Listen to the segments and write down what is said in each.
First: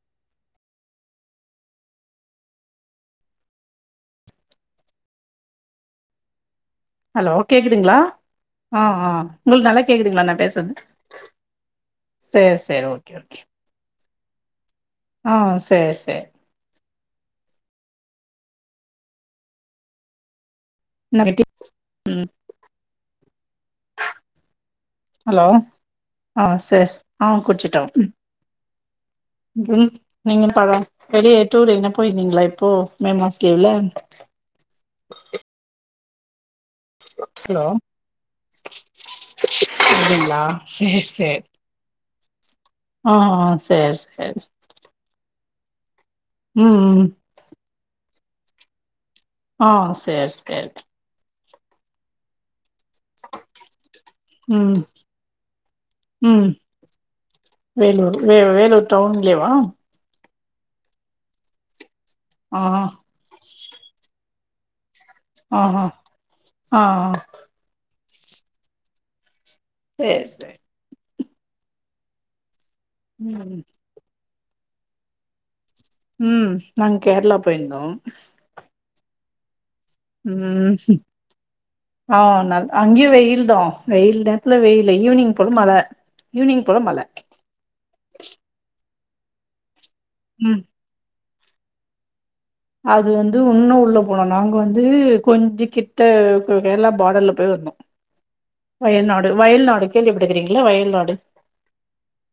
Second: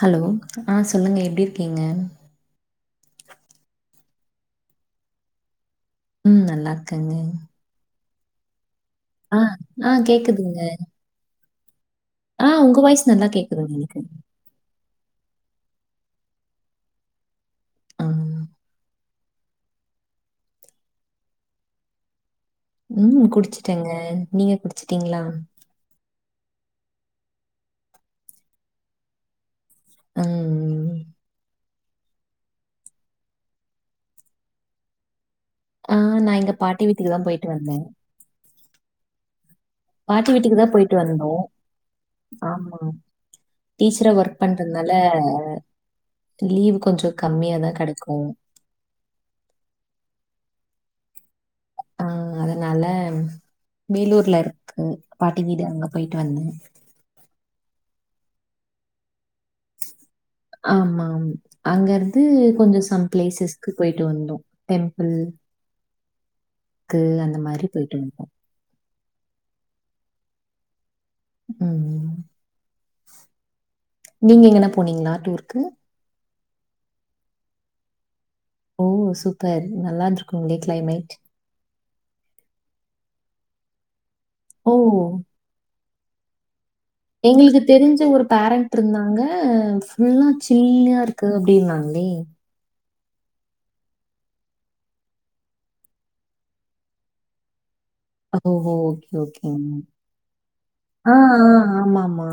Hello ஆ சொல்லுங்க எப்டி இருக்கீங்க ம் நல்லாருக்கு ஹலோ கேக்குதுங்ளா ஆ ஆ உங்குளுக்கு நல்லா ஆ கேக்குதுங்ளா நா கேக்குதுங்க. பேசற்து ஆ உங்க வாய்ஸ் நல்லா ஓகே கேக்குது எனக்கு ஆ சேர் சேர் ஆ. [unintelligible] ரெட்டி உம் உம் குடிச்சுட்டேங்க நீங்க குடிச்சிட்டீங்களா ஹலோ ஆ சேர் ஆ குடிச்சிட்டோ க்ரில் நீங்க டவா ம். வெளியேட்ரு இனம் போய்ந்தீங்களா இப்போ மே மாச லீவ்ல ஆ நா எங்க பாட்டி வீட்டுக்கு தா போயிட்டு ஹலோ வந்தே அப்டிங்களா சேர் சேர் ஆம்மா சேரி டீச்சரா ஒர்க் சேரி பண்றதுனால ம் லீவ் ம் கொஞ்சோ கம்மியாதா கெடக்கூ ஹா சேர் சேர் ஆ அதனால வேலூர்ல ம் இருக்கு பாட்டி வீடு அங்க போய்ட்டு வந்தே ம் வேலூர் வே வேலூர் டவுன்லேவா ஆம்மா அங்கருந்து ஆ கொஞ்சோ சம் பிளேசஸ்க்கு போய்ட்டு வந்தோ டெம்ப்பில் ஆ ஆ ஆ க்கு அந்த மாரி போய்ட்டு வந்த்ட்டோ சேர் சேர் உம் ம் ம் நீங்க எங்கனா போனீங்ளா டூர்க்கு ம் நாங்க கேர்ளா போய்ற்ந்தோ ஓ சூப்பர் நல்லாருந்து இருக்குங்ளே ம் கிளைமேட் ஆ நல் அங்கயு வெயில்தா வெயில் நேரத்துல ஓ! வெயில்ல ஈவினிங் கொலு மழ ஈவினிங் போல மழ எங்ளுக்கு தெரிஞ்ச ஒரு பேரண்ட் இருந்தாங்க ஃபுல்லா ம் சில்லியாருக் க்கு அப்டின்னாங்லே அது வந்து உன்னு உள்ள போனு நாங்க வந்து கொஞ்ச கிட்ட கேரளா பாடர்ல்ல போய் இந்தோ ஓஹோ! ஓகே, வயல்நாடு ஓகேங்க. வயல்நாடு கேள்விப்பட்டுக்கிறிங்ளா ஆ, வயல்நாடு ஆ. ஆமாமா.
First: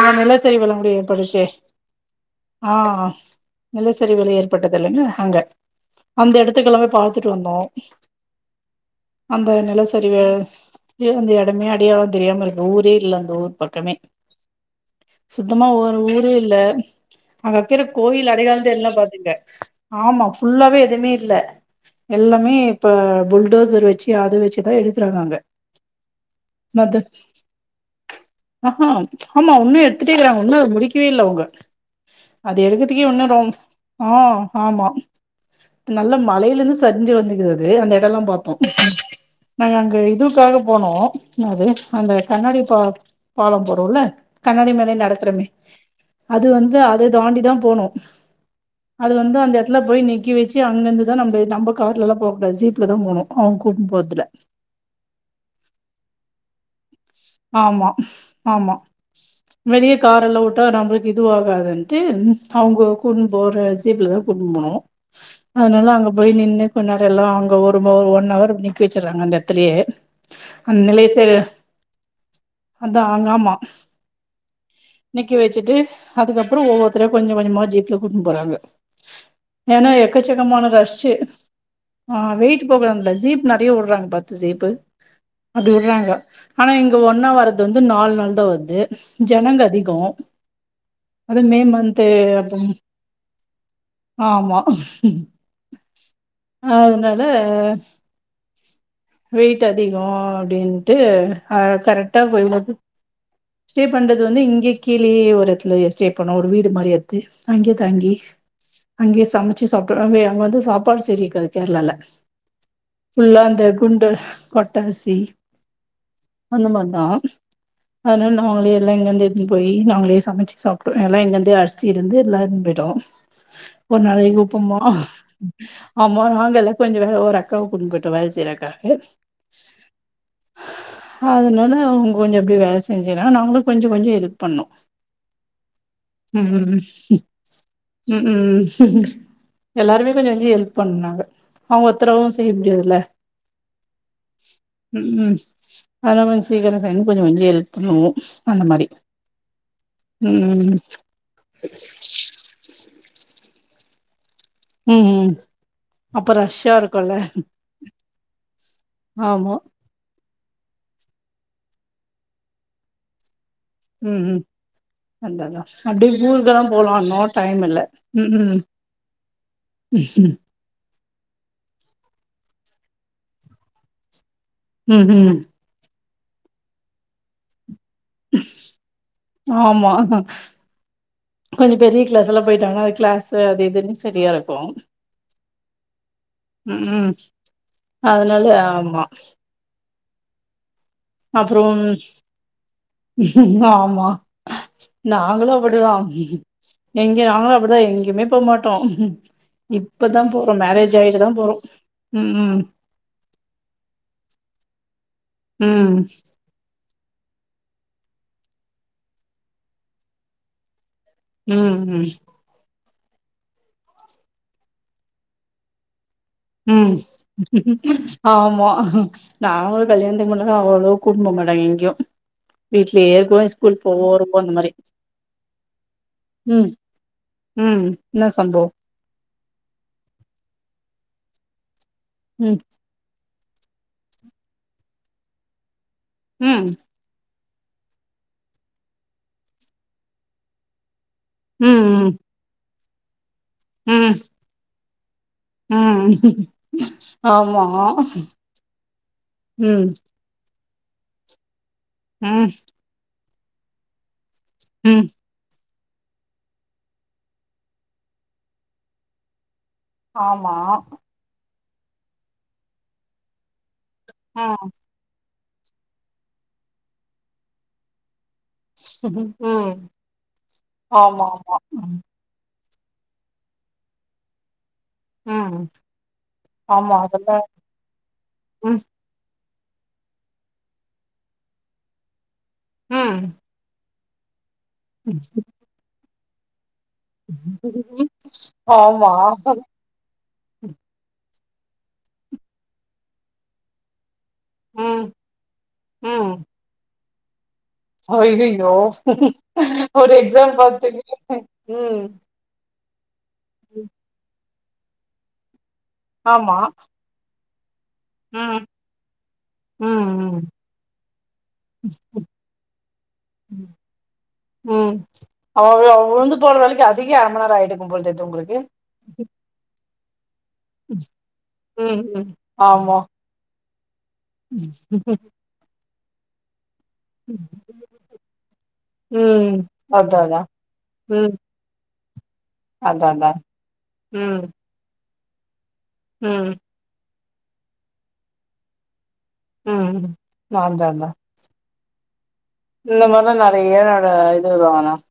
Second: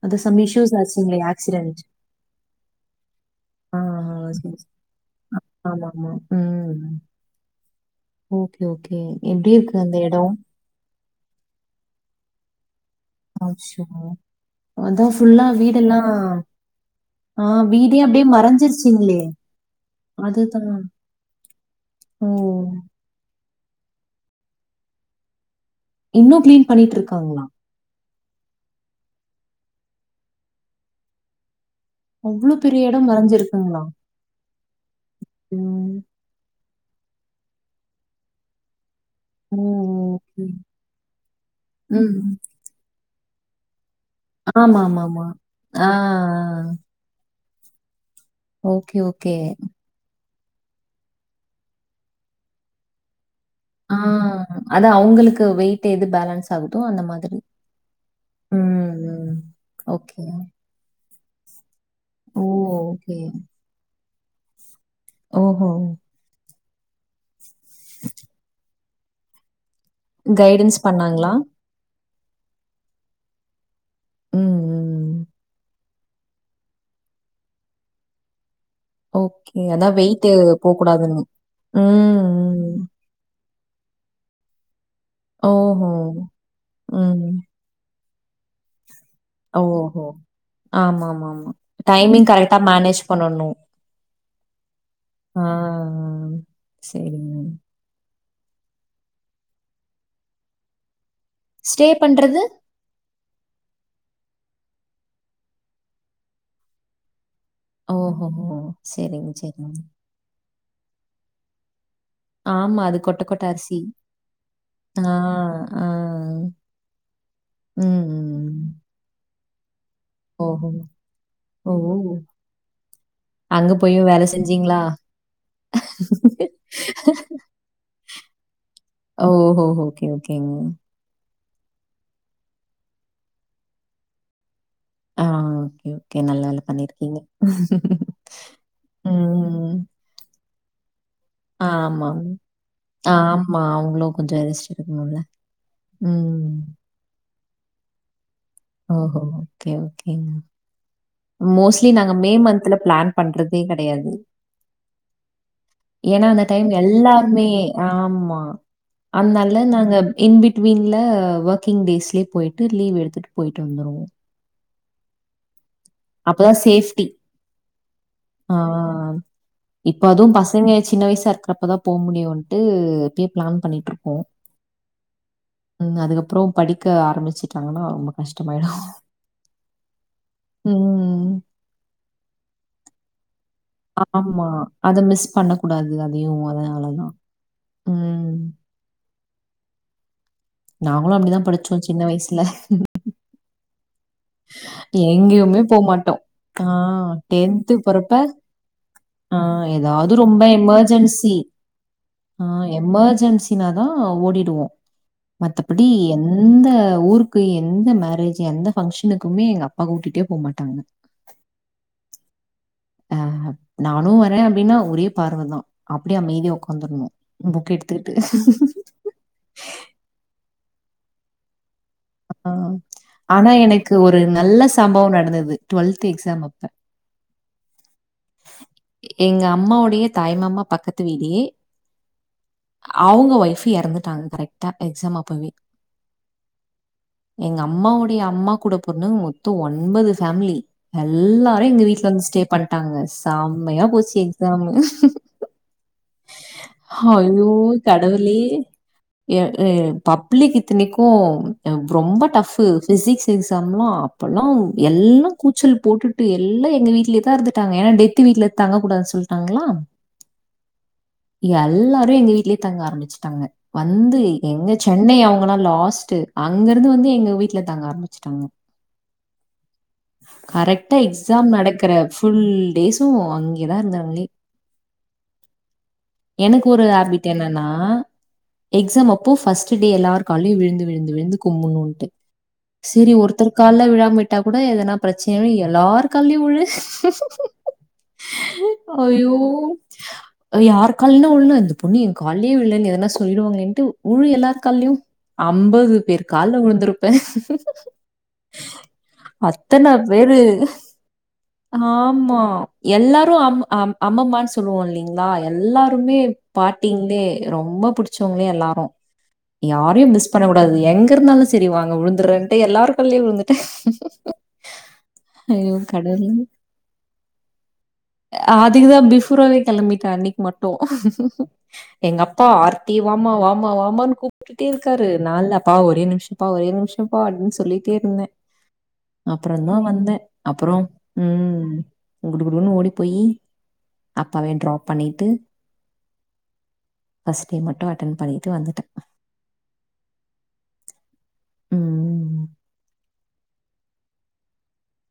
ஆ அது சம் இஷ்யூஸ் நிலசரிவெலாங்கூட ஆச்சுங்களே ஏற்படுச்சே ஆக்சிடென்ட். ஆ ஆ, ஆ. நிலசரிவெலா ஏற் சரி, சரி. பட்டதுல்லங்க அங்க ஆமாமா. அந்த எடத்துக்கெல்லாமே ம். பாத்துட்டு வந்தோ ஓகே ஓகே எப்டி இருக்கு அந்த எடொ சு அந்த எடமே அடையாளோ தெரியாம இருக்கு ஊரே இல்ல அந்த ஊர் அச்சோ! பக்கமே அதான் ஃபுல்லா சுத்தமா ஒரு வீடெல்லாம் ஊரே இல்ல ஆ அங்க வக்கிற வீடே அப்டியே கோயில் அடையாளந் தெர்லனா மறைஞ்சிருச்சுங்களே. பாத்துக்ங்க ஆமா அதுதான். ஃபுல்லாவே எதுமே இல்ல ஓ! எல்லாமே இப்ப பொல் டோசர் வச்சி அத வச்சிதா எடுக்குறாங்க அங்க இன்னொ கிளீன் பண்ணிட்டு மத்த இருக்காங்ளா ஆஹா ஆமா ஒன்னு எடுத்துட்டே இருக்குறாங்க ஒன்னு அது முடிக்கவே இல்ல அவங்க அவ்ளோ அது பெரிய எடுக்கறதுக்கே இடம் இன்னு ரோம் மறைஞ்சிருக்குங்களா? ஆ ஆமா ம். நல்ல மழையில இருந்து சரிஞ்சி வந்துக்குது அது அந்த எடொல்லா பாத்தோ ஓ! நாங்க அங்க ஓகே. இதுக்காக போனோ என்னாது ம். அந்த ம். கண்ணாடி பா பாலம் போறோல்ல கண்ணாடி மேலையே ஆமாமாமா. நடக்றமே ஆ, அது ஆ. வந்து அத தாண்டிதா போனூ ஓகே, அது ஓகே. வந்து அந்த எடத்துல போய் நிக்க வச்சி அங்கர்ந்து தா நம்ப நம்ப கார்லலா போகக்கூாது ஜீப்லதா போணூ அவங்க ஆ அதா அவுங்களுக்கு வெயிட் எது பேலன்ஸ் ஆகுதோ அந்த மாத் ஆமா ஆமா ம். வெளிய ஓகே. காரெல்லா உட்டா நம்ளுக்கு இதுவாகாதுன்டு ஓ! அவொங்க ஓகே. கூட்டுனு போற ஜீப்ல தா கூட்னு போனூ ஓஹோ போய் நின்னு கொஞ் நேரொ எல்லா அவுங்க ஒரு மொ ஒரு ஒன் அவர் நிக்க வச்சுட்றாங்க அந்த எட்த்துலயே கைடன்ஸ் பண்ணாங்ளா அதா அங்க ஆமா ம், ம். நிக்கவச்சிட்டு ஹதுக்கப்றொ ஒவ்வொருத்தரையா கொஞ்ச கொஞ்சமா ஜீப்ல கூட்னு போறாங்க ஓகே. ஏன்னா அதான் வெயிட்டு எக்கச்சக்கமான ரஷ்ஷு போக்கூடாதுன்னு. ம், ஆ வெயிட்டு ம். போகலாம்ல ஜீப் நெறையா உட்றாங்க பத்து ஜீப்பு அப்டி ஓஹோ! விட்றாங்க ஆனா இங்க ம். ஒன்னா வரது வந்து நாலு நாள் தா வருது ஜனங்க அதிகோ ஓஹோ! அது ஆமாமாமா. மே மன்த்து டைமிங் அப்பறோ கரெக்ட்டா மேனேஜ் பண்ணணும். ஆமா ஆ அதுனால சரிங்க. வெயிட் அதிகோ அப்டின்ட்டு கரெ ஸ்டே கரெக்டா பண்றது? போய் நொ ஸ்டே பண்றது வந்து இங்கே கீழே ஒரு எடத்துல எ ஸ்டே பண்ணோ ஒரு வீடு மாரி அது அங்கயே தங்கி ஓஹோஹோ! அங்கயே சரிங்க, சமச்சி சரிங்க. சாப்டு அங்கயே அங்க வந்து சாப்பாடு சரி இருக்காது கேரளால ஆமா அது கொட்ட ஃபுல்லா கொட்ட அந்த அரிசி குண்டு ஆ, கொட்டரிசி ஆ. அந்த மார்தா ம், அதுனால நாங்களே ம். எல்லா இங்கர்ந்து எடுத்துனு போயி நாங்களே சமச்சி ஓஹோ! சாப்டு எல்லா எங்கர்ந்து ஓ! அரிசி இருந்து எல்லாரு ப்ரிடோ அங்க ஒரு போயும் வேலை நாளைக் செஞ்சீங்களா? உப்புமா ஆமா நாங்கெல்லா கொஞ்சொ வேல ஓர காவ் கூட்டின் பொயிட்டு வேல செய்றாக்கா ஓகோகோ ஓகே ஓகேங்க அதுனால அவுங்க கொஞ்சொ எப்டி வேல செஞ்சுன்னா நாங்களு கொஞ்சொ கொஞ்சொ ஹெல்ப் பண்ணு ஆ ஓகே, ஓகே. நல்ல உம் வேலை பண்ணியிருக்கீங்க. உம் உம் ம். எல்லாருமே கொஞ்சொ கொஞ்சொ ஹெல்ப் பண்ணாங்க அவங்க ஒத்தராவு செய்ய முடியாதுல்ல மா அவங்களு கொஞ்சோ ரெஸ்ட் எடுக்கணும்ல ம் அதனால ம் [unintelligible] கொஞ்ச கொஞ்சோ கெல்ப் பண்ணு ஓஹோ ஓகே ஓகேங்க ம் மோஸ்லி நாங்க மே மந்த்ல பிளான் பண்றதே கெடையாது ம் ம் ஏன்னா அப்ப அந்த டைம் ரஷ்ஷா இருக்குல்ல எல்லாருமே ஆம்மா ஆமா அத்னால நாங்க இன் பிட்வீனில ஒர்கிங் டேஸ்லயே போயிட்டு லீவ் எடுத்துட்டு போயிட்டு வந்துருவோ ம் அந்த அதா அப்டியே அப்பதான் ஊருக்கெல்லா போல சேஃப்டி. இன்னு டைம் இல்ல ம்க்கும் சங்க சின்ன வயசா இருக்கிறப்பதா போக முடியும்ன்ட்டு இப்பய் பிளான் பண்ணிட்டுருக்கோ ம் ம் உம் அதுக்கப்பறோ படிக்க ஆரம்பிச்சிட்டாங்கனா ரொம்ப கஷ்டமாயிடூ ஆமா கொஞ்ச பெரிய கிளாஸ் எல்லா போயிட்டாங்கனா கிளாஸ் அது இதுன்னு சரியா ஆமா இருக்கு அத மிஸ் பண்ண கூடாது அதையு அதனாலதா உம் ஆம்மா நாங்களு அப்டிதா படிச்சோ அப்புறம் சின்ன வயசுல ஆமா நாங்களு எங்கேயுமே அப்படிதா போமாட்டோம். ஆ எங்க நாங்களு போறப்ப, அப்பிடிதா போகமாட்டோ ஆ ஏதாவது இப்பதா ரொம்ப போறோ மேரேஜ் ஆயிட்டு தா எமர்ஜென்சி போறோம் ஆ எமர்ஜென்சினாதா ஓடிடுவோ மத்தபடி ம் எந் எந்த ஊருக்கு எந்த மேரேஜ் எந்த ஃபங்க்ஷனுக்குமே எங்க அப்பா கூட்டிட்டே போ மாட்டாங்க ம் ம் ஆஹா நானூ வரே அப்டின்னா ஒரே பார்வதா அப்டியே அமைதியா ம் உட்காந்துரணும். புக் எடுத்துக்கிட்டு. ஆமா நாங்களு கல்யாணத்துக்கு முன்னங அவ்ளோ கூட்டுன் போ மாட்டங்க எங்கியு ஆ ஆனா எனக்கு ஒரு வருவோ அந்த நல்ல மாரி சம்பவம் நடந்தது டுவெல்த் எக்ஸாம் ம் அப்ப ம் ன்னா சம்பவோ எங்க அம்மாவுடைய தாய்மாமா பக்கத்து வீடே ம் அவுங்க ஒய்புஃ இறந்துட்டாங்க கரெக்ட்டா எக்ஸாம் அப்பவே ம் எங்க அம்மாவுடைய அம்மா கூட பொறந்தவங்க மொத்தோ ஒன்பது ஃபேமிலி எல்லாரு எங்க ம் வீட்டுல ம் வந்து ஸ்டே பண்ணிட்டாங்க செம்மையா ம் போச்சு எக்ஸாம்மு ம் ஹய்யோ ஆமா கடவுளே ம் [unintelligible] பப்ளிக்கு இத்தனைக்கு ரொம்ப ம் டஃபு பிசிக்ஸ் எக்ஸாம்லா பல்லா ம் எல்லா கூச்சல் போட்டுட்டு எல்லா எங்க வீட்லயேதா இருந்துட்டாங்க ஏன்னா டெத்து வீட்ல தங்கக் கூடாதுனு சொல்ட்டாங்களா ஆமா எல்லாரு எங்க வீட்லயே தங்க ஆரம்பிச்சுட்டாங்க வந்து ம் எங்காச் சென்னை அவங்கல்லா லாஸ்ட்டு அங்க இருந்து வந்து எங்க வீட்ல தங்க ஆரம்பிச்சுட்டாங்க ம் கரெக்டா ஆமா எக்ஸாம் ஆமா நடக்குற ம் ஃபுல் டேஸும் அங்யே தா இருந்தாங்களே ம் எனக்கு ஒரு ஆமா ஹாபிட் அதெல்லா என்னன்னா ம் எக்ஸாம் அப் அப்போ ஃபஸ்ட்டு டே எல்லாரு கால்லையு விழுந்து விழுந்து விழுந்து கும்புணுன்ட்டு செரி ஒருத்தரு கால விழாமவுட்டா கூட எதனா ம் பிரச்சனயாயிரு எல்லாரு கால்லையு உழு ஆமா அய்யோ யார்ரு கால்ன்னா உழ்னா இந்த பொண்ணு என் கால்லையே விழுலன் எதனா சொல்லிடுவாங்களேன்ட்டு உழு எல்லார் கால்லியு ம் ஐம்பது பேர் கால்ல வுழுந்திருப்பே ஐயையய்யோ ஒரு எக்ஸாம் பாத்து [unintelligible] ம் மா எல்லாரு அம் ம். அம் அம்ம்மான்னு சொல்லுவோ இல்லைங்களா எல்லாருமே ஆமா பாட்டிங்களே ரொம்ப புடிச்சவங்களே ம் எல்லாரு யாரையு மிஸ் ம் பண்ணக்கூடாது எங்க இருந்தாலு சரி வாங்க உழுந்துறன்ட்டு எல்லாரு கால்லயு உழுந்துட்ட ம் ம் அவ அவ உழுந்து போற வேலைக்கு அதுக்கே அர ம நேர ஆயிடுக்கும் போல் இருக்கு அதுக்குதா பிஃபோராவே கெளம்பிட்டா அன்னிக்கு மட் ம் எங்க ம் அப்பா ஆர்த்தி ஆமா வாமா வாமா வாமானு கூப் கூப்ட்டே இருக்காரு நா இல்லப்பா ஒரே நிமிஷம்ப்பா ஒரே நிமிஷம்ப்பா அப்டின்னு சொல்லிட்டே இருந்தே ம் அப்பறதா வந்தே அதா அதா அப்பறம் ம் குடு குடுக்குன்னு ஓடிப் அதா போயி அதா ம் அப்பவே ட்ராப் பண்ணிட்டு ம் ஃபஸ்டே மட்டு அட்டன் பண்ணிட்டு வந்துட்ட ம் நாந்தா [unintelligible] ம் இந்த மாரில நெறைய நட இது [unintelligible]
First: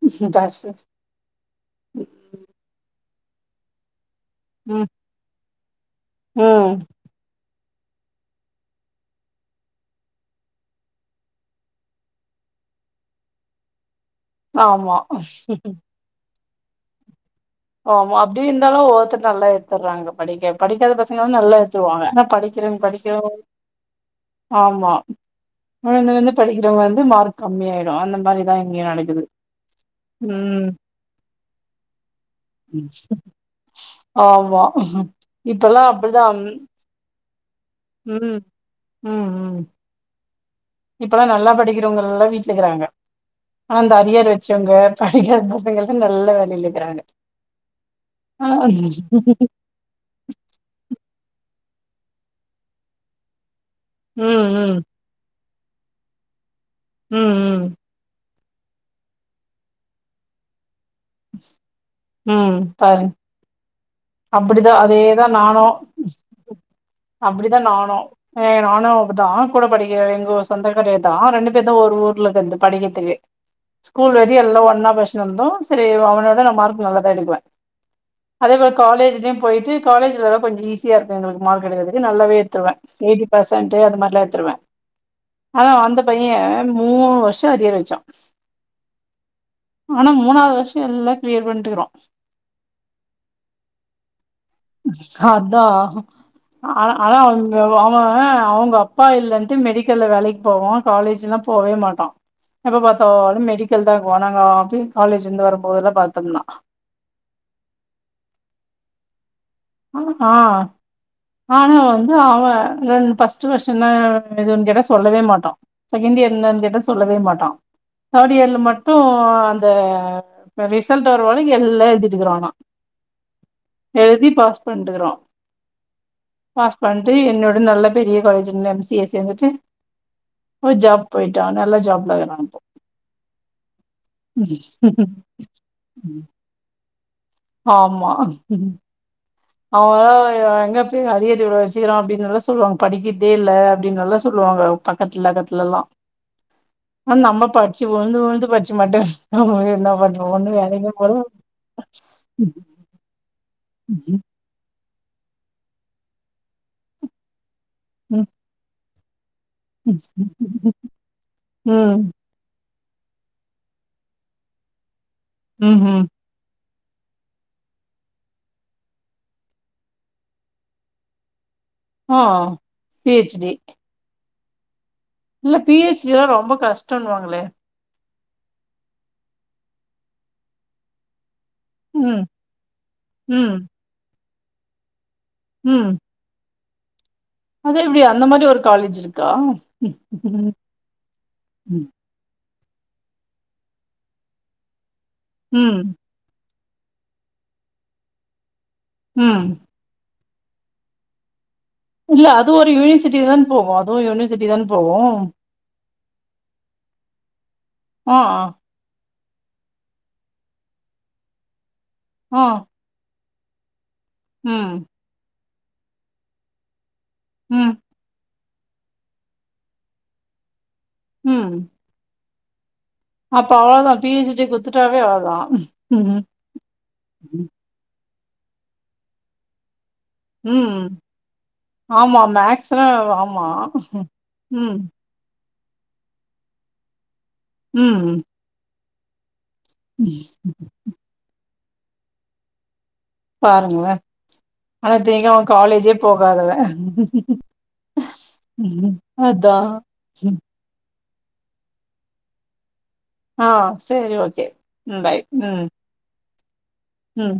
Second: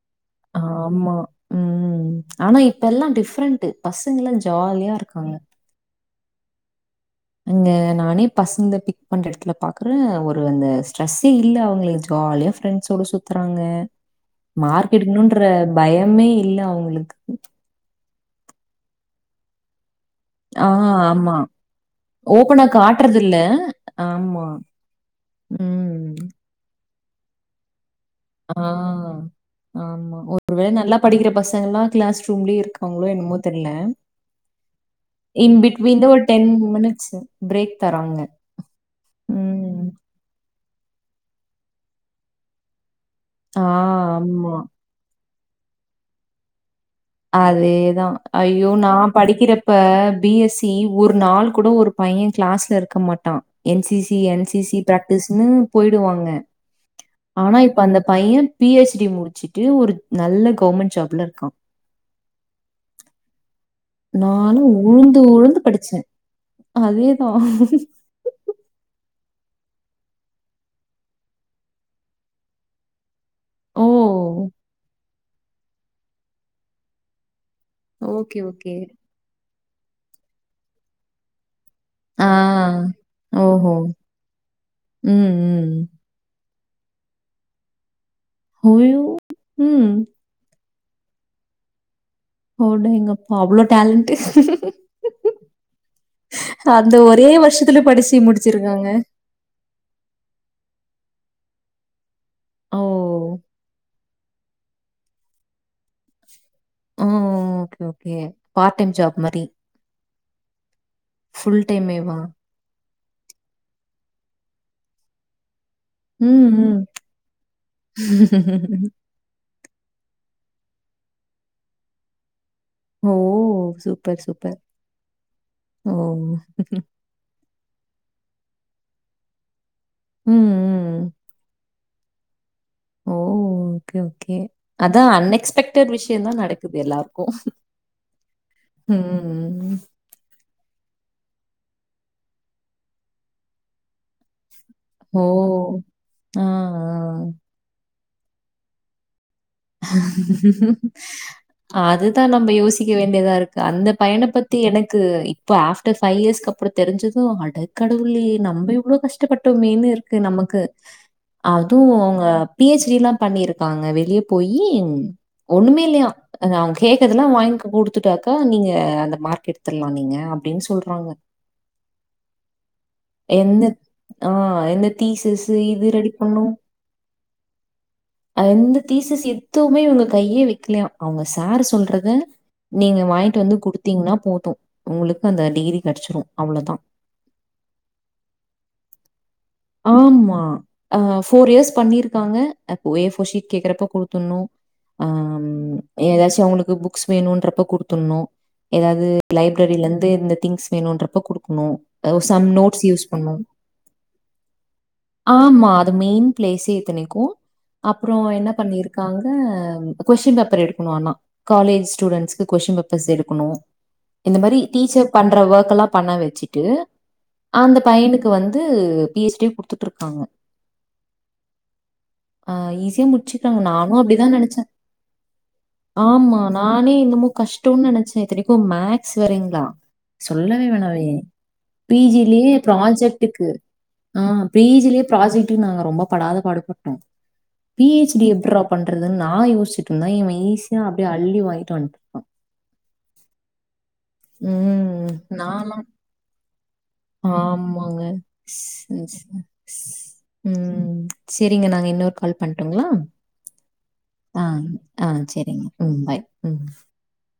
ஆமா ம் ஆனா இப்பெல்லா டிஃப்ரெண்ட்டு பசங்கல்லா ம் ஜாலியா இருக் [unintelligible] ம் அங்க நானே பசங்கள பிக் பண்ற எடத்துல பாக்குறே ஒரு அந்த ஸ்ட்ரெஸ்ஸே இல்ல அவங்களுக்கு ஜாலியா ஃப்ரெண் ஃப்ரெண்ட்ஸ்சோட சுத்தறாங்க ஆமா மார்க்கெடுன்ற பயமே இல்ல அவங்களுக்கு ஆமா அப்டி இருந்தாலு ஒவ்வொருத்தட்ட நல்லா [unintelligible] [unintelligible] படிக்க ஆ படிக்காத பசங்க ஆமா. நல்லா எடுத்துருவாங்க ஆனா ஓப்பனா படிக்கிறே படிக்கிறோ காட்டுறதில்ல. ஆமா ஆமா விழுந்து ம். விழுந்து படிக்கிறவ வந்து மார்க் கம்மியாயிடு அந் ஆ ஆமா ஒரு வேள ம் நல்லா படிக்கிற பசங்கல்லா கிளாஸ் சொல்லிருக்காங்களோ என்னமோ தெர்ல ஆமா இன் பிட் இப்பல்லா வின் த ஒரு அப்டிதா டென் மினிட்ஸ் சார் பிரேக் தராங்க. ம் ம் ம் இப்பல்லா நல்லா படிக்கிறவங்கல்லா வீட்ல இருக்றாங்க ஆ ஆனா அந்த அரியர் ஆமா. வச்சவங்க படிக்காத பசங்கல்லா நல்லா வேலையில இருக்றாங்க அதேதா ஐயோ நா படிக்கிறப் இப்ப பி எஸ் சி ஒரு நாள் கூட ஒரு பைய கிளாஸ்ல இருக்க மாட்டா N C C N C ம் சி ம் பிராக்டிஸ்ன்னு போயிடுவாங்க ஆனா ம் இப்ப அந்த பைய பி ஹெச் டி முடிச்சுட்டு ஒரு நல்ல கவர்மெண்ட் ஜாப்ல இருக்கா ம் பாருங் நான்லாம் அப்டிதா உழுந்து அதேதா உழுந்து நாணு படிச்சேன். அதேதான். அப்டிதா நாணு ஏ நானு அப்தா கூட படிக்கிற எங்க சொந்தக்காரிதா ரெண்டு பேர் தா ஒரு ஊர்ல இருக்குது படிக்கத்துக்கு ஓ! ஸ்கூல் வரி எல்லா ஒன்னா பச்சினு வந்தோ செரி அவனோட நா மார்க் நல்லாதா எடுக்குவே ஓகே ஓகே காலேஜ்யு போயிட்டு காலேஜ்ல்லா கொஞ்ச ஈஸிய இருக்கும் எங்களுக்கு மார்க எடுக்கற்து இது ஆ. நல்லாவே எத்துருவே எயிட்டி ஓஹோ! பெர்சன்ட்டு அது மாரிலா எத்துருவே ம், ஆனா ம். அந்த பைய மூணு வர்சோ அரியர் வச்சா ஐயோ! ம். ஆனா மூணாது வர்ஷ் எல்லா களியர் பண்ணிட்டுகிறோ ஒடேங்கப்பா அவ்ளோ டேலண்ட்டு அதா ஆ அந்த ஆனா ஒரே அவுங்க வருஷத்துல அவ படிச்சு அவுங்க முடிச்சிருக்காங்க. அப்பா இல்லன்ட்டு மெடிக்கல்ல வேலைக் போவோ காலேஜ்ஜெல்லா போவே மாட்டான் எப்ப ஓ! பாத்தாலு மெடிக்கல்தான் வனொங்க அப்பி காலேஜ்ந்து வரம்போதெல்லா பாத்தம்னா ஓ okay okay part time job மாரி ம் ஆ ஃபுல் ஆனா வந்து டைமேவா? அவன் ரெண் பஸ் ட்ரு வெர்ஷனு எது வேணு கேட்டா சொல்லவே மாட்டான் செகண்ட் ம், இயர்லிருந்து கேட்டா ம். சொல்லவே மாட்டான் தேர்டு இயர்ல மட்டு இப்போ அந்த ரிசல்ட் வருவரை எல்லா எழுதிட்டு இக்கறாஙோ ஓ சூப்பர் சூப்பர் பண்டுருக்குறோ ஓ! பாஸ் பண் ட்டு என்னோட நல்ல பெரிய காலேஜ்ல எம் சி ஏ சேந்துட்டு ம், ஓ ஜாப் ம். போயிட்டான் நல்ல ஜாப்ல [unintelligible] ஓ ஓகே ஓகே இப்போ அதான் அன்எக்ஸ்பெக்ட்டு விஷ்யந்தான் நடக்குது எல்லாருக்கு ஆமா அவுங்ளா எங்க இப்பயே அரியர் இவ்ளோ வெச்சிக்கிறான் அப்டின்னல்லா சொல்லுவாங்க படிக்கிதே இல்ல அப்டின் எல்லா சொல்லுவாங்க ஓ! பக்கத்துல அக்கத்துலலா ஆ, ஆனா ஆ. நம்ம படிச்சி உழுந்து உழுந்து படிச்சி மட்டு நம்ம என்ன பண்றோ ஒண்ணு வேலைக்கு போல அதுதா நம்ப யோசி க்க வேண்டியதா இருக்கு அந்த பையன பத்தி எனக்கு இப்ப ஆஃப்டர் ஃபைவ் இயர்ஸ்க் அப்பறோ தெரிஞ்சது அட கடவுளே நம்ம இவ்ளோ கஷ்டப்பட்டோமேனு இருக்கு நமக்கு அதுவு ம் அவுங்க பி ஹச் டிலாம் பண்ணிருக்காங்க வெளிய‌ போயி ஒண்ணுமே ம்ஹும் இல்லையா அத அவன் கேக்கறதெல்லா வாங்கி குடுத்துட்டாக்க நீங்க அந்த மார்க் எடுத்துர்லா நீங்க அப்டின் சொல்றாங்க ஓ பி ஹச் டி எந்த ம். ஆ இந்த தீசஸ்ஸு இல்ல பி இது ஹெச் ரெடி டி லா பண்ணு ரொம்ப கஷ்டன்னுவாங்களே எந்த தீசஸ் எதுவுமே இவுங்க கையே வெக்லையா அவுங்க சாரு சொல்றத ம் நீங்க வாங்கிட்டு ம் வந்து குடுத்தீங்ன்னா போது உங்களுக்கு அந்த டிகிரி ம் கெடைச்சிரு அவ்ளோதா அது எப்டி அந்த மாதிரி ஒரு காலேஜ் இருக்கா பாருங்க அப்போ ஏ போர் சீட் கேக்குறப்ப குடுத்துர்ணு ஆ ம் எதாச்சு அவுங்களுக்கு புக் புக்ஸ் வேணுன்றப்ப குடுத்துர்ணு எதாது ம் லைப்ரரிலருந்து இந்த திங்ஸ் வேணுன்றப்ப குடுக்கணு இல்ல அது ஒரு யூனிவர்சிட்டில தா போகும் அதுவு யூனிவர்சிட்டில தான் போகும் இந்த மெயின் பிளேஸே இத்தனைக்கு அப்பறோ ஆ ஆ என்ன பண்ணிருக்காங்க கொஸ்ஸூன் பேப்பர் எடுக்கணும் ஆனா காலேஜ் ஆ ஸ்டூடண்ஸ்க்கு கொஸ்ஸூன் பேப் பர்ஸ் எடுக்கணு இந்த மாரி ம் டீச்சர் பண்ற ஓக் எல்லா பண்ண வச்சிட்டு ம் அந்த பையனுக்கு வந்து பி ஹச் டி குடுத்துட்டு இருக்காங்க ம் ஆ ஈஸியா அப்ப முட்ச்சுட்டாங்க அவ்ளோதா நானு பி அப்பிடிதா ஹெச் டி நெனைச்சே குத்துட்டாவே அவ்ளோதா ம் ஆம்மா நானே இன்னமு கஷ்டம்னு நெனைச்சே இத்தனைக்கும் மேக்ஸ் வேறேங்களா சொல்லவே ம் வேணாவே பி ஆமா ஜிலேயே மேக்ஸ்னா ஆமா ப்ராஜெக்ட்டுக்கு ஆ பி ம் ஜிலயே ப்ராஜக்ட்டுக்கு நாங்க ரொம்ப படாத பாடுபட்டோ பி ஹெச் ம் டி எப்புரா பண்றதுன் நா யோசிட்டு இருந்தா இவன் ஈஸியா அப்பிடியே அள்ளி வாங்கிட்டு வந்ட்டா பாருங்களே ஆனா ம். இத்தனைக்கு அவெ நான்லாம் காலேஜே போகாதவ ஆமாங்க அதா ம் ம் செரிங்க நாங்க இன்னொரு கால் பண்டுங்களா ஆ சேரி ஓகே ம் பாய் சரிங்க. ம் ம் பாய் ம் ம்